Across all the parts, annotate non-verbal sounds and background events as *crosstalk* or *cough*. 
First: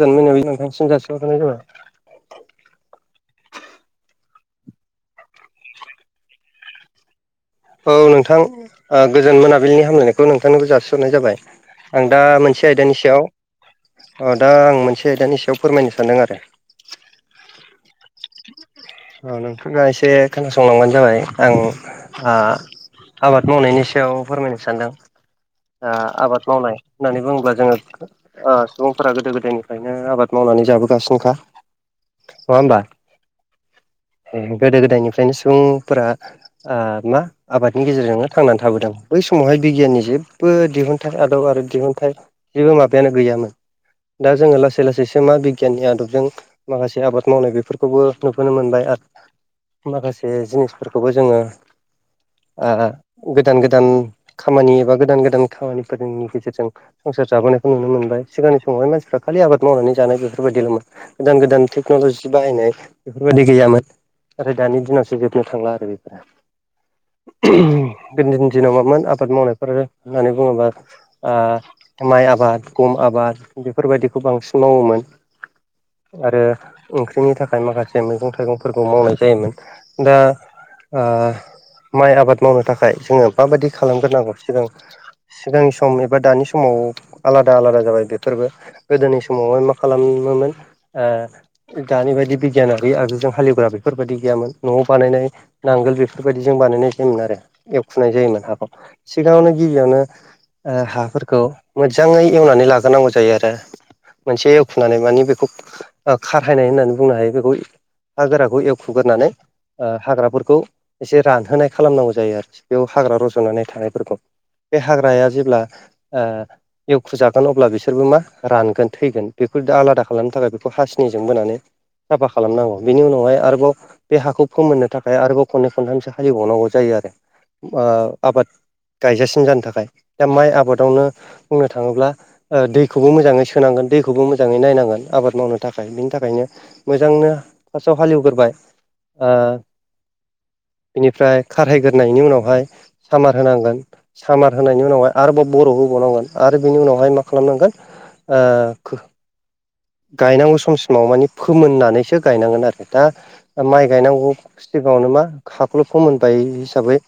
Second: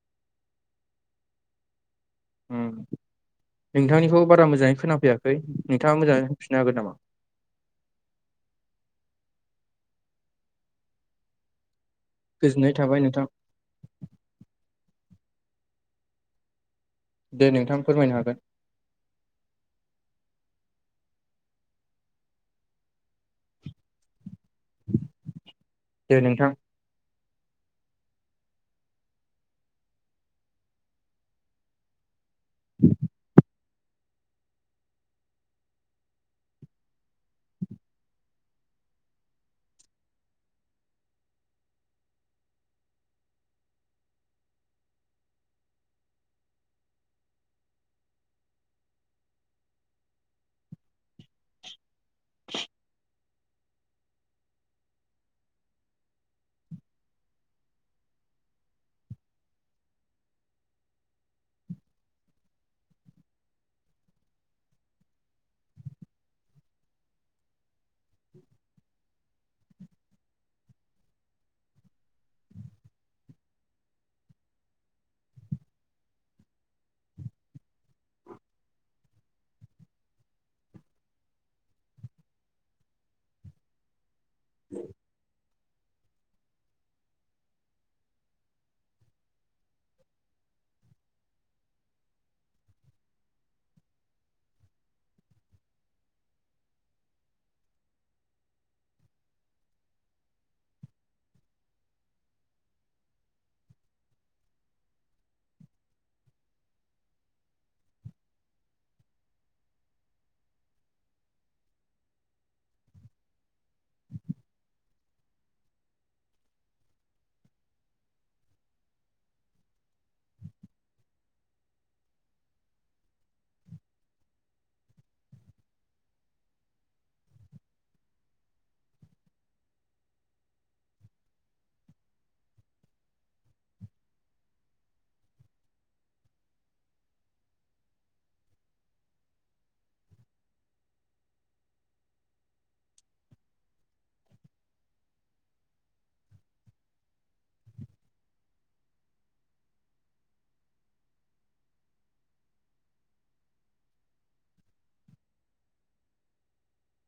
गोजान मोनाबिलिनि *unintelligible* जासिहरनाय जाबाय नोंथांनिखौ बारा मोजाङै खोनांफैयाखै नोंथाङा मोजाङैफिननो हागोन नामा औ नोंथां गोजोन मोनाबिलिनि हामलायनायखौ नोंथांनोबो जासिहरनाय जाबाय आं दा मोनसे गोजोननाय थाबाय आयदानि नोंथां सायाव अ दा आं मोनसे दानि सायाव फोरमायनो सानदों आरो दे नोंथां फोरमायनो हागोन औ नोंथा एसे खोनासंलांबानो जाबाय आं आबाद मावनायनि सायाव फोरमायनो सानदों दे नोंथां। आबाद मावनाय होननानै बुङोब्ला जों ओ सुबुंफोरा गोदो गोदायनिफ्रायनो आबाद मावनानै जाबोगासिनोखा नङा होमबा गोदो गोदायनिफ्रायनो सुबुंफोरा मा आबादनि गेजेरजोंनो थांनानै थाबोदों बै समावहाय बिगियाननि जेबो दिहुनथाइ आदब आरो दिहुनथाइ जेबो माबायानो गैयामोन दा जोङो लासै लासैसो मा बिगियाननि आदबजों माखासे आबाद मावनाय बेफोरखौबो नुबोनो मोनबाय आरो माखासे जिनिसफोरखौबो जोङो गोदान गोदान खामानि एबा गोदान गोदान खामानिफोरनि गेजेरजों संसार जाबोनायखौ नुनो मोनबाय सिगांनि समावहाय मानसिफ्रा खालि आबाद मावनानै जानाय बेफोरबायदिल'मोन गोदान गोदान टेक्न'ल'जि बाहायनाय बेफोरबायदि गैयामोन नाथाय दानि दिनावसो जोबनो थांला आरो बेफोरो गोदोनि दिनाव मामोन आबाद मावनायफोर होननानै बुङोबा आ माइ आबाद गम आबाद बेफोरबायदिखौ बांसिन मावोमोन आरो ओंख्रिनि थाखाय माखासे मैगं थाइगंफोरखौ मावनाय जायोमोन दा ओ माइ आबाद मावनो थाखाय जोङो माबायदि खालामग्रोनांगौ सिगां सिगांनि सम एबा दानि समाव आलादा आलादा जाबाय बेफोरबो गोदोनि समावहाय मा खालामोमोन ओ दानि बायदि बिगियाना बे आगजुजों हाेग्रा बेफोरबायदि गैयामोन न'आव बानायनाय नांगोल बेफोर बेफोरबायदि जों बानायनाय जायोमोन आरो एवखुनाय जायोमोन हाखौ सिगाङावनो गिबियावनो ओ हाफोरखौ मोजाङै एवनानै लाग्रोनांगौ जायो आरो मोनसे एवखुनानै माने बेखौ खारहायनाय होननानै बुंनो हायो बेखौ हा गोराखौ एवखग्रोनानै हाग्राफोरखौ एसे रानहोनाय खालामनांगौ जायो आरोखि बेयाव हाग्रा रज'नानै थानायफोरखौ बे हाग्राया जेब्ला ओ एवखुजागोन अब्ला बिसोरबो मा रानगोन थैगोन बेखौ आलादा खालामनो थाखाय बेखौ हासिनिजों बोनानै साफा खालामनांगौ बेनि उनावहाय आरोबाव बे हाखौ फोमोननो थाखाय आरोबाव खनै खनथामसो हाले एबावनांगौ जायो आरो आबाद गायजासिम जानो थाखाय दा माइ आबादावनो बुंनो थाङोब्ला दैखौबो मोजाङै सोनांगोन दैखौबो मोजाङै नायनांगोन आबाद मावनो थाखाय बिनि थाखायनो मोजांनो फार्स्टआव हालेवग्रोबाय ओ बेनिफ्राय खारहायग्रोनायनायनि उनावहाय सामार होनांगोन सामार होनायनि उनावहाय आरोबाव बरफ होबावनांगोन आरो बिनि उनावहाय मा खालामनांगोन ओ खो गायनांगौ समसिमाव मानि फोमोननानैसो गायनांगोन आरो दा माइ गायनांगौ सिगाङावनो मा हखौल' फोमोनबाय हिसाबै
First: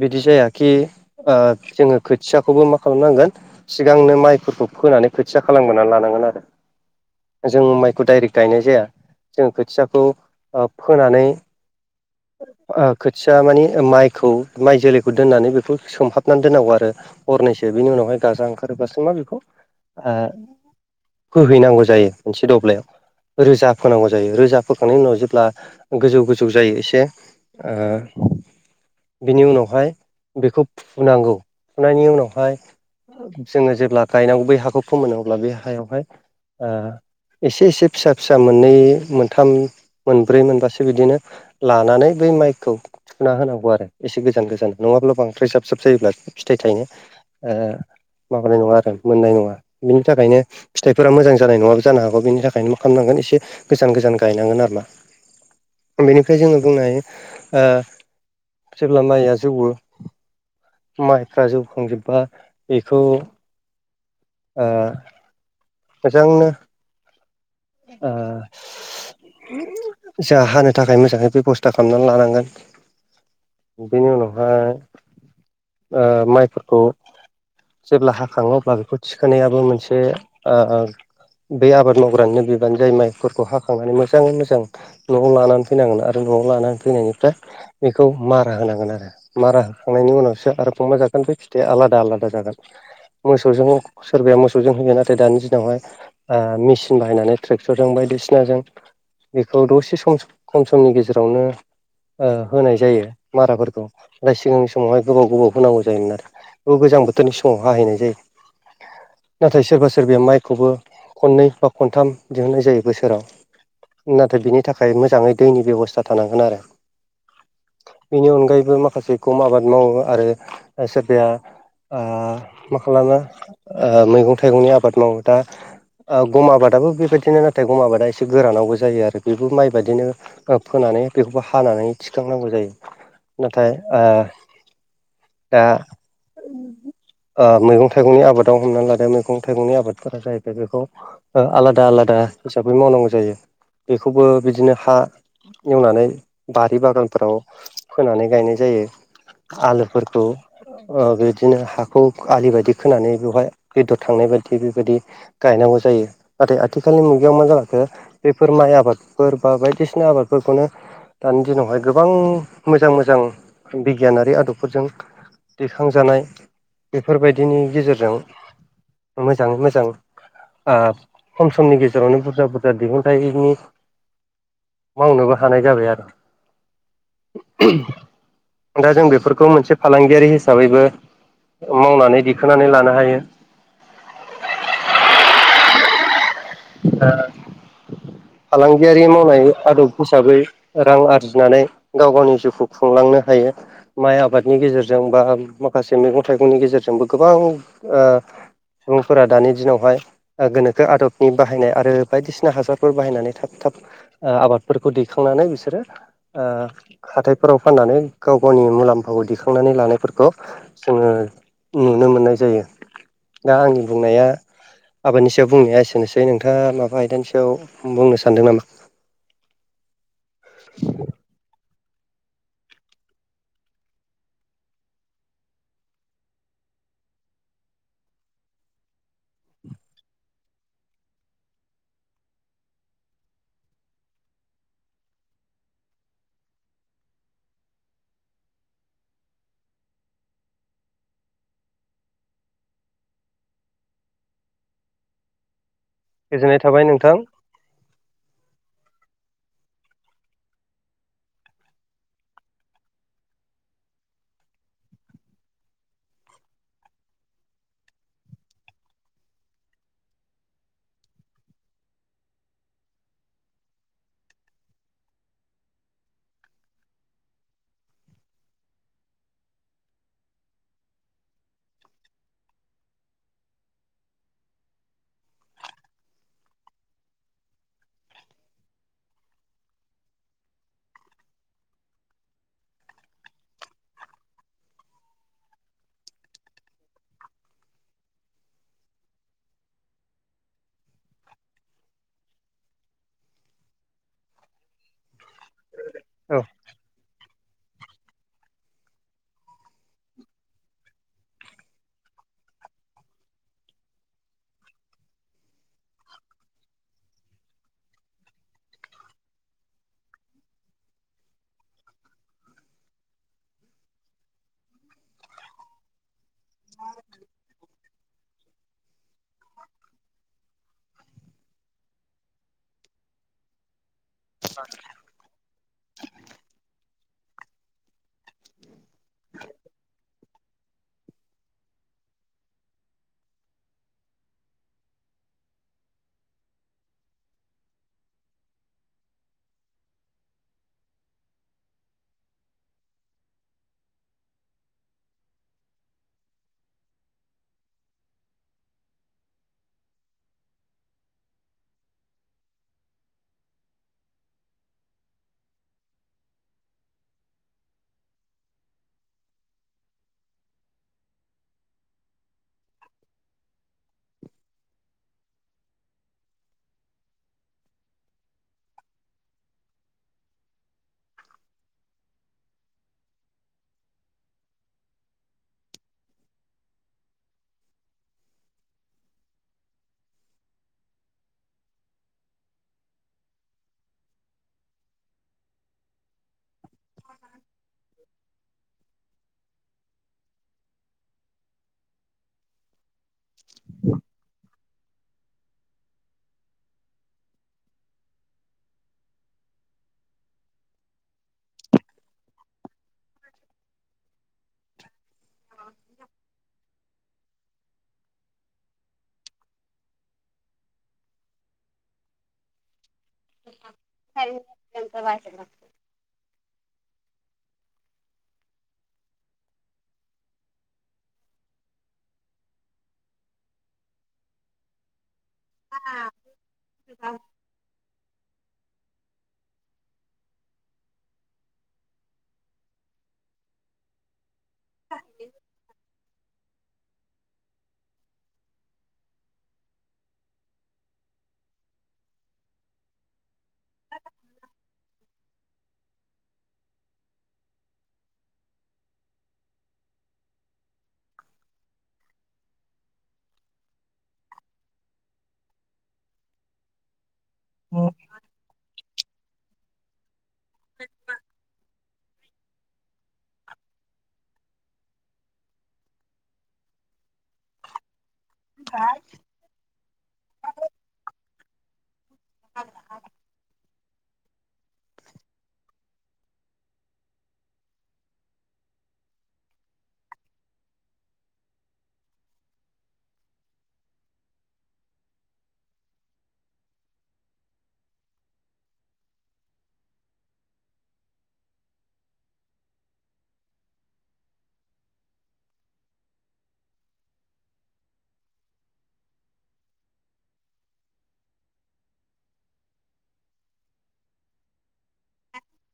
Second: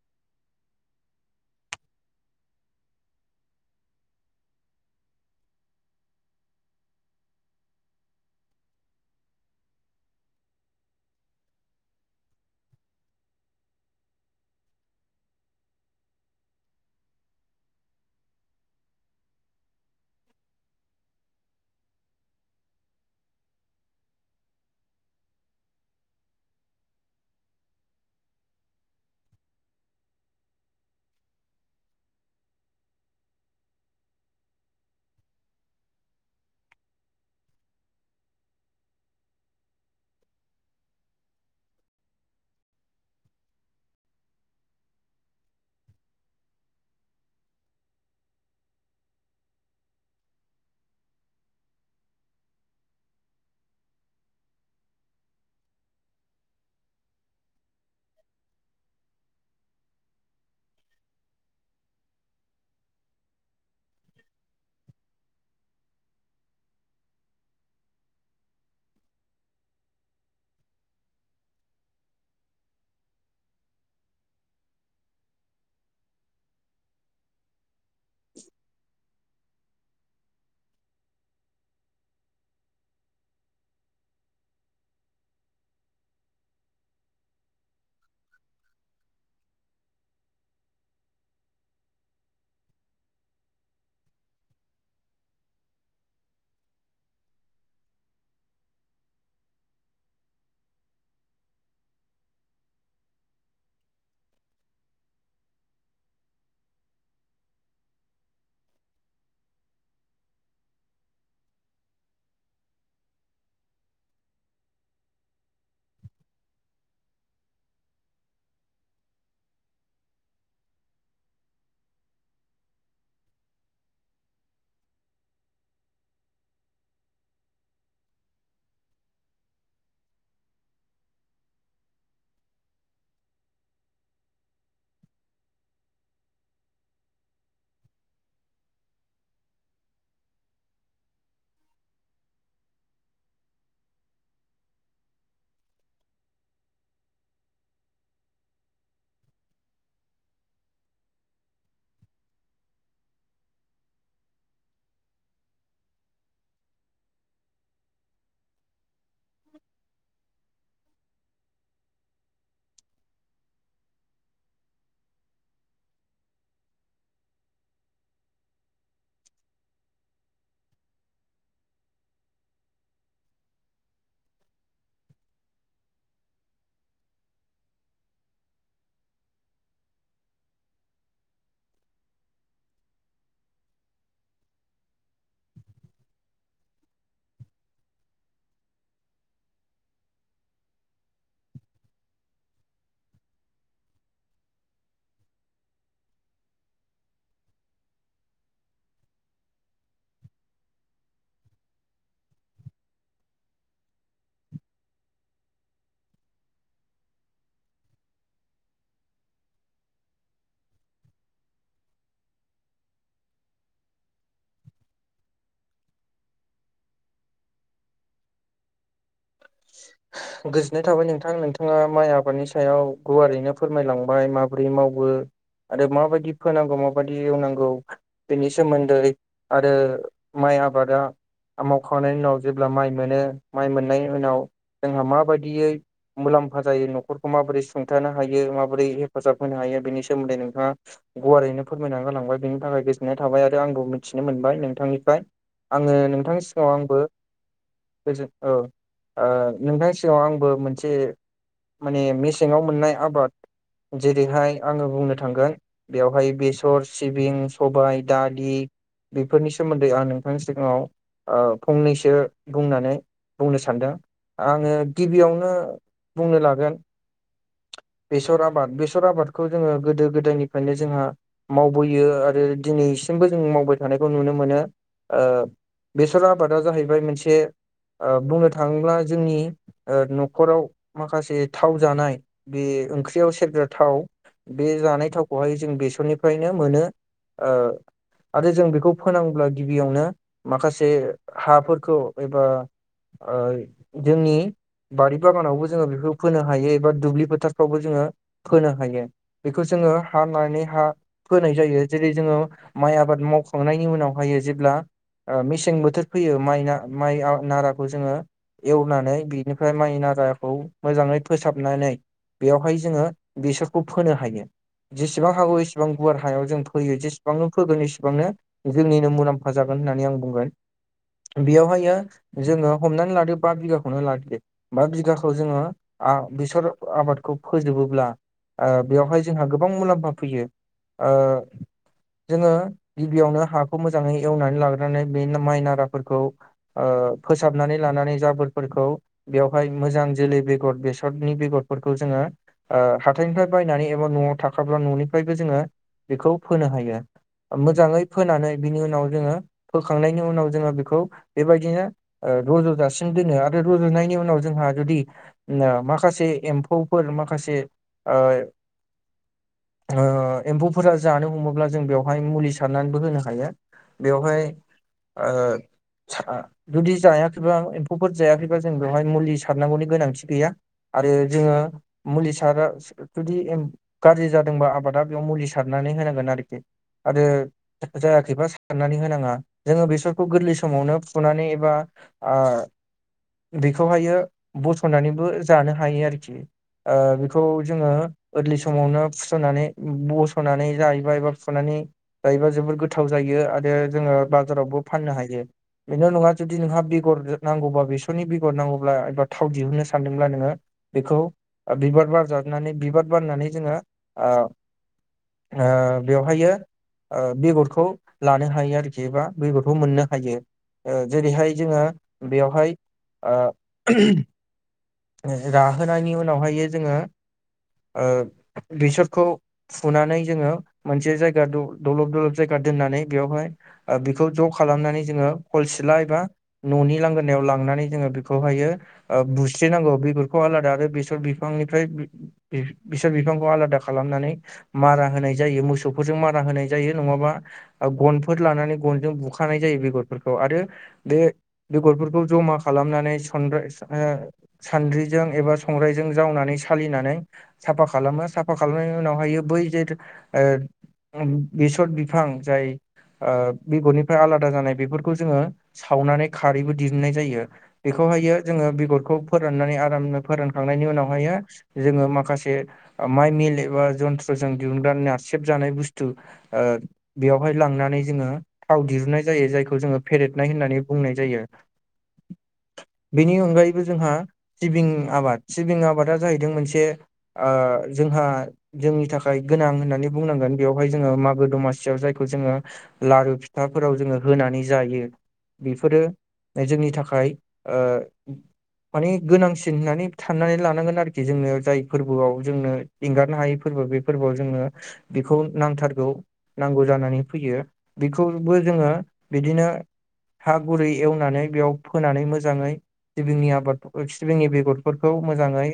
बिदि जायाखि जोङो खोथियाखौबो मा खालामनांगोन सिगांनो माइफोरखौ फोनानै खोथिया खालामबोनानै लानांगोन आरो जों माइखौ डाइरेक्ट गायनाय जाया जों खोथियाखौ फोनानै खोथिया माने माइखौ माइ जोलैखौ दोननानै बेखौ सोमहाबनानै दोननांगौ आरो हरनैसो बेनि उनावहाय गाजा ओंखारोबासो मा बेखौ फोहैनांगौ जायो मोनसे दब्लायाव रोजा फोनांगौ जायो। रोजा फोखांनायनि उनाव जेब्ला गोजौ गोजौ जायो दे ओ बेनि उनावहाय बेखौ फुनांगौ फुनायनि उनावहाय जोङो जेब्ला गायनांगौ बै हाखौ फोमोनो अब्ला बै हायावहाय ओ इसे इसे फिसा फिसा मोननै मोनथाम मोनब्रै मोनबासो बिदिनो लानानै बै माइखौ सुना होनांगौ आरो एसे गोजान गोजान नङाब्ला बांद्राय जाब जाब जायोब्ला फिथाइ थायनो ओ माबानाय नङा आरो मोननाय नङा बिनि थाखायनो फिथाइफोरा मोजां जानाय नङाबो जानो हागौ बिनि थाखायनो मा खालामनांगोन एसे गोजान गोजान गायनांगोन आरो ना। बेनि ओफ्राय जोङो बुंनो हायो। ओ जेब्ला माइया जौवो माइफ्रा जौखांजोबबा बेखौ ओ। गोजांनो ओ जा हानो थाखाय मोजाङै बेब'स्था खालामनानै लानांगोन। बेनि उनावहाय ओ माइफोरखौ जेब्ला हाखाङो अब्ला बेखौ थिख खोनायाबो मोनसे ओ बै आबाद मावग्रानिनो बेबो गोदान जाय माइफोरखौ हाखांनानै मोजाङै मोजां न'आव लानानै फैनांगोन आरो न'आव लानानै फैनायनिफ्राय बेखौ मारा होनांगोन। आरो मारा होखांनायनि उनावसो आरो फंबा जागोन बे फिथाइया आलादा आलादा जागोन। मोसौजों सोरबाया मोसौजों होयो नाथाय दानि दिनावहाय मेसिन बाहायनानै ट्रेक्टरजों बायदिसिनाजों बेखौ दसे सम खम समनि गेजेरावनो ओ होनाय जायो, माराफोरखौ ओफ्राय सिगांनि समावहाय गोबाव गोबाव होनांगौ जायोमोन। आरो खौ गोजां बोथोरनि समाव हाहैनाय जायो। नाथाय सोरबा सोरबाया माइखौबो खननै बा खनथाम दिहुननाय जायो। बोसोराव नाथाय बिनि थाखाय मोजाङै दैनि बेब'स्था थानांगोन। आरो बेनि अनगायैबो माखासे गम आबाद मावो आरो सोरबाया ओ मा खालामो ओ मैगं थाइगंनि आबाद मावो। दा ओ गम आबादाबो बेबायाददिनो नाथाय गम आबादा एसे गोरानावबो जायो। आरो बेबो माइ बादिनो ओ फोनानै बेखौबो हानानै थिखांनांगौ जायो। नाथाय ओ दा ओ मैगं थाइगंनि आबादाव हमनानै लादो मैगं थाइगंनि आबादफोरा जाहैबाय बेखौ ओ आलादा आलादा हिसाबै मावनांगौ जायो। बेखौबो बिदिनो हा एवनानै बारि बागानफोराव फोनानै गायनाय जायो। आलुफोरखौ ओ बेदिनो हाखौ आलि बायदि खोनानै बेवहाय बेदर थांनाय बायदि बेबायदि गायनांगौ जायो। नाथाय आ थिखालनि मुगायाव मा जालांखो, बेफोर माइ आबादफोर बा बायदिसिना आबादफोरखौनो दानि दिनावहाय गोबां मोजां मोजां बिगियानारि आदबफोरजों दैखांजानाय बेफोरबायदिनि गेजेरजों मोजां मोजां ओ खम समनि गेजेरावनो बुरजा बुरजा दिहुनथायनि मावनोबो हानाय जाबाय। आरो दा जों बेफोरखौ मोनसे फालांगियारि हिसाबैबो मावनानै दिखोनानै लानो हायो। ओ फालांगियारि मावनाय आदब हिसाबै रां आरजिनानै गाव गावनि जिउखौ खुंलांनो हायो। माइ आबादनि गेजेरजों बा माखासे मैगं थाइगंनि गेजेरजोंबो गोबां ओ सुबुंफोरा दानि दिनावहाय गोनोखो आदब नि बाहायनाय आरो बायदिसिना हासारफोर बाहायनानै थाब थाब आबादफोरखौ दैखांनानै बिसोरो हाथथायफोराव फाननानै गाव गावनि मुलाम्फाखौ दिखांनानै लानायफोरखौ जोङो नुनो मोननाय जायो। दा आंनि बुंनाया आबादनि सायाव बुंनाया एसेनोसै जै नोंथाङा माबा आयदानि सआव बुंनो सानदों नामा? गोजोननाय थाबाय नोंथां नोंथाङा माइ आबादनि सायाव गुवारैनो फोरमायलांबाय माबोरै मावो आरो माबायदि फोनांगौ माबायदि एवनांगौ। बेनि सोमोन्दै आरो माइ आबादा मावखांनायनि उनाव जेब्ला माइ मोनो माइ मोननायनि उनाव जोंहा माबायदियै मुलाम्फा जायो न'खरखौ माबोरै सुंथानो हायो माबोरै हेफाजाब होनो हायो बेनि सोमोन्दै नोंथाङा गुवारैनो फोरमायना गालांबाय बेनि थाखाय गोजोननाय थाबाय आरो आंबो मिथिनो मोनबाय नोंथांनिफ्राय आङो नोंथांनि गोजोननाय सिगाङाव थाबाय आंबो नोंथां गोजोन औ। नोंथां सिगाव आंबो मोनसे माने मेसेङाव मोननाय आबाद जेरैहाय आङो बुंनो थांगोन। बेवहाय बेसर सिबिं सबाय दालि बेफोरनि सोमोन्दै आं नोंथांनि सिगाङाव फंनैसो बुंनानै बुंनो सानदों। आङो गिबियावनो बुंनो लागोन। बेसर आबाद बेसर आबादखौ जोङो गोदो गोदायनिफ्रायनो जोंहा मावबोयो आरो दिनैसिमबो जों मावबाय थानायखौ नुनो मोनो। बेसर आबादा जाहैबाय मोनसे बुंनो थाङोब्ला जोंनि न'खराव माखासे थाव जानाय बे ओंख्रियाव सेरग्रा थाव बे जानाय थावखौहाय जों बेसरनिफ्रायनो मोनो। आरो जों बेखौ फोनांब्ला गिबियावनो माखासे हाफोरखौ एबा जोंनि बारि बागानावबो जोङो बेखौ औ। फोनो हायो एबा दुब्लि फोथार फावबो जोङो होनो हायो बेखौ जोङो हा नानै हा होनाय जायो जेरै जोङो माइ आबाद मावखांनायनि उनावहायो जेब्ला मेसें बोथोर फैयो माइ माइ नाराखौ जोङो एवनानै बिनिफ्राय माइना जाखौ मोजाङै फोसाबनानै बेयावहाय जोङो बेसरखौ फोनो हायो। जेसेबां हागौ एसेबां गुवार हायाव जों फैयो जेसेबांनो फोगोन एसेबांनो जोंनिनो मुलाम्फा जागोन होननानै आं बुंगोन बेयावहाय जोङो हमनानै लादों। बा बिगाखौनो लादिदो बा बिघाखौ जोङो बेसर आबादखौ फोजोबोब्ला बेवहाय जोंहा गोबां मुलाम्फा फैयो आ जोङो गिबियावनो हाखौ मोजाङै एवनानै लाग्रोनानै बे माइ नाराफोरखौ फोसाबनानै लानानै जाब बेफोरखौ बेवहाय मोजां जोलै बेगर बेसरनि बेगरफोरखौ जोङो। हाथाइनिफ्राय बायनानै एबा न'आव थाखाब्ला न'निफ्रायबो जोङो बेखौ फोनो हायो। मोजाङै फोनानै बिनि उनाव जोङो फोखांनायनि उनाव जोङो बेखौ बेबायदिनो र'ज'जासि दोनो आरो रुजुनायनि उनाव जोंहा जुदि माखासे एम्फौफोर माखासे एम्फौफोरा जानो हमोब्ला जों बेवहाय मुलि सारनानैबो होनो हायो। बेवहाय जुदि जायाखैबा आं अफोर जायाखैबा जों बेवहाय मुलि सारनांगौनि गोनांथि गैया। आरो जोङो मुलि सारा जुदि गाज्रि जादोंबा आबादा बेयाव मुलि सारनानै होनांगोन आरोखि आरो। जायाखैबा साननानै होनाङा जोङो बेसरखौ गोरलै समावनो फुनानै एबा। आ बेखौहायो बसननानैबो जानो हायो आरोखि बेखौ जोङो ओलि समावनो फुस'नानै बस'नानै जायोबा एबा फुनानै जायोबा जोबोद गो गोथाव जायो आरो जोङो बाजारावबो फाननो हायो बेन' नङा जुदि नोंहा बेगर नांगौबा बेसरनि बेगर नांगौब्ला एबा थाव दिहुननो सानदोंब्ला नोङो। बेखौ बिबार बारजाबनानै बिबार बारनानै जोङो बेवहायो बेगरखौ लानो हायो आरोखि बा बेगरखौ मोननो हायो ओ जेरैहाय जोङो बेयावहाय रा होनायनि उनावहाय जोङो बेसरखौ फुनानै जोङो मोनसे जायगा दलब दलब जायगा दोननानै बेवहाय बेखौ ज' खालामनानै जोङो खलसिला एबा न'नि लांगोनायाव लांनानै जोङो। खौहायो बुस्रनांगौ बेफोरखौ आलादा आरो बेसर बिफांनिफ्राय बिसोर बिफांखौ आलादा खालामनानै मारा होनाय जायो मोसौफोरजों मारा होनाय जायो नङाबा गनफोर लानानै गनजों बुखानाय जायो बेगरफोरखौ आरो बे बेगरफोरखौ जमा खालामनानै स ओ सानद्रि जों एबा संग्रजों जावनानै सालिनानै साफा खालामो साफा खालामनायनि उनावहायो बै जे बेसर बिफां जाय बेगरनिफ्राय आलादा जानाय बेफोरखौ जोङो सावनानै। खनाय ज बे जखौ आर फोरोंखांनायनि उनावह जोङो माखासे माइ मिल एबा जन्थ्रजों दिहुनगनानै नारसेबजानाय बुस्थु बेवहाय लांनानै जोङो थाव दिहुननाय जायो जायखौ जोङो फेरेदनाय होननानै बुंनाय जायो। बिनि उगाय जोंहा सिबिं आबाद सिबिं आबादा जाहैदों मोनसे जोंहा जोंनि थाखाय गोनां होननानै बुंनांगोन बेवहाय जोङो मागो दमासियाव जायखौ जोङो। लारु फिथाफोराव जोङो होनानै जायो बेफोरो जोंनि थाखाय माने गोनांसिन होननानै साननानै लानांगोन आरोखि जोंनो जाय फोरबोआव जोंनो एंगारनो हायै फोरबो बे फोरबोआव जोङो बेखौ नांथारगौ नांगौ जानानै फैयो बेखौबो जोङो बिदिनो हा गुरै एवनानै बेयाव फोनानै मोजाङै। सिबिंनि आबाद सिबिंनि बेगरफोरखौ मोजाङै।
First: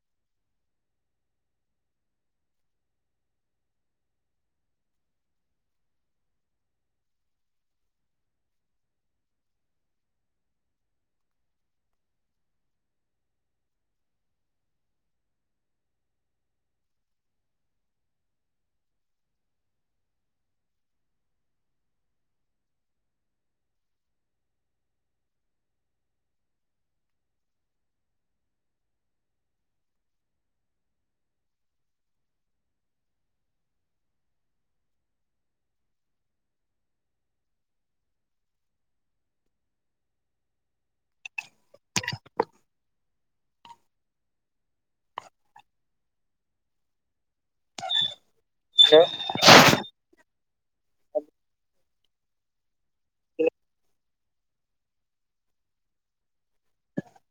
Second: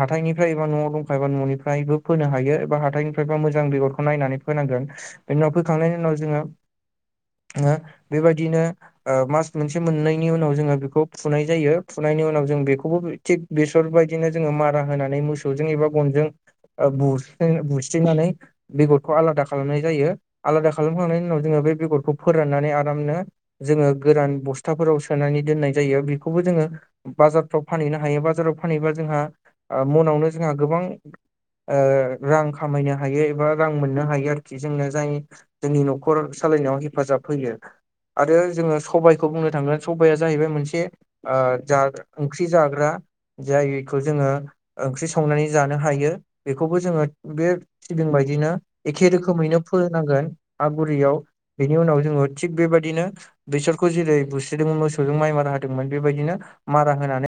हाथाइनिफ्राय एबा न'आव दंखायोबा न'निफ्रायबो फोनो हायो एबा हाथाइनिफ्रायबा मोजां बेगरखौ नायनानै फोनांगोन। बेनि उनाव फैखांनायनि उनाव जोङो बेबायदिनो मास मोनसे मोननैनि उनाव जोङो बेखौ फुनाय जायो फुनायनि उनाव जों बेखौबो। थिग बेसरबायदिनो जोङो मारा होनानै मोसौजों एबा गनजों। ब बुस्रिनानै। बेगरखौ आलादा खालामनाय जायो आलादा खालामखांनायनि उनाव जोङो बे बेगरखौ फोराननानै आरामनो जोङो गोरान बस्थाफोराव सोनानै दोननाय जायो बेखौबो जोङो। बाजारफ्राव फानहैनो हायो बाजाराव फानहैबा जोंहा मनावनो जोंहा गोबां। रां खामायनो हायो एबा रां मोननो हायो आरोखि जोंनो जाय जोंनि न'खर सालायनायाव हेफाजाब फैयो। आरो जोङो सबायाइखौ बुंनो थांगोन सबाइआ जाहैबाय मोनसे। ज ओंख्रि जाग्रा जायखौ जोङो। ओंख्रि संनानै जानो हायो बेखौबो जोङो बे सिबिं बायदिनो दे एखे रोखोमैनो फोनांगोन आ गुरियाव बेनि उनाव जोङो थिग बेबायदिनो बेसरखौ जेरै बुस्रिदोंमोन मोसौजों माइ मारा होदोंमोन बेबायदिनो मारा होनानै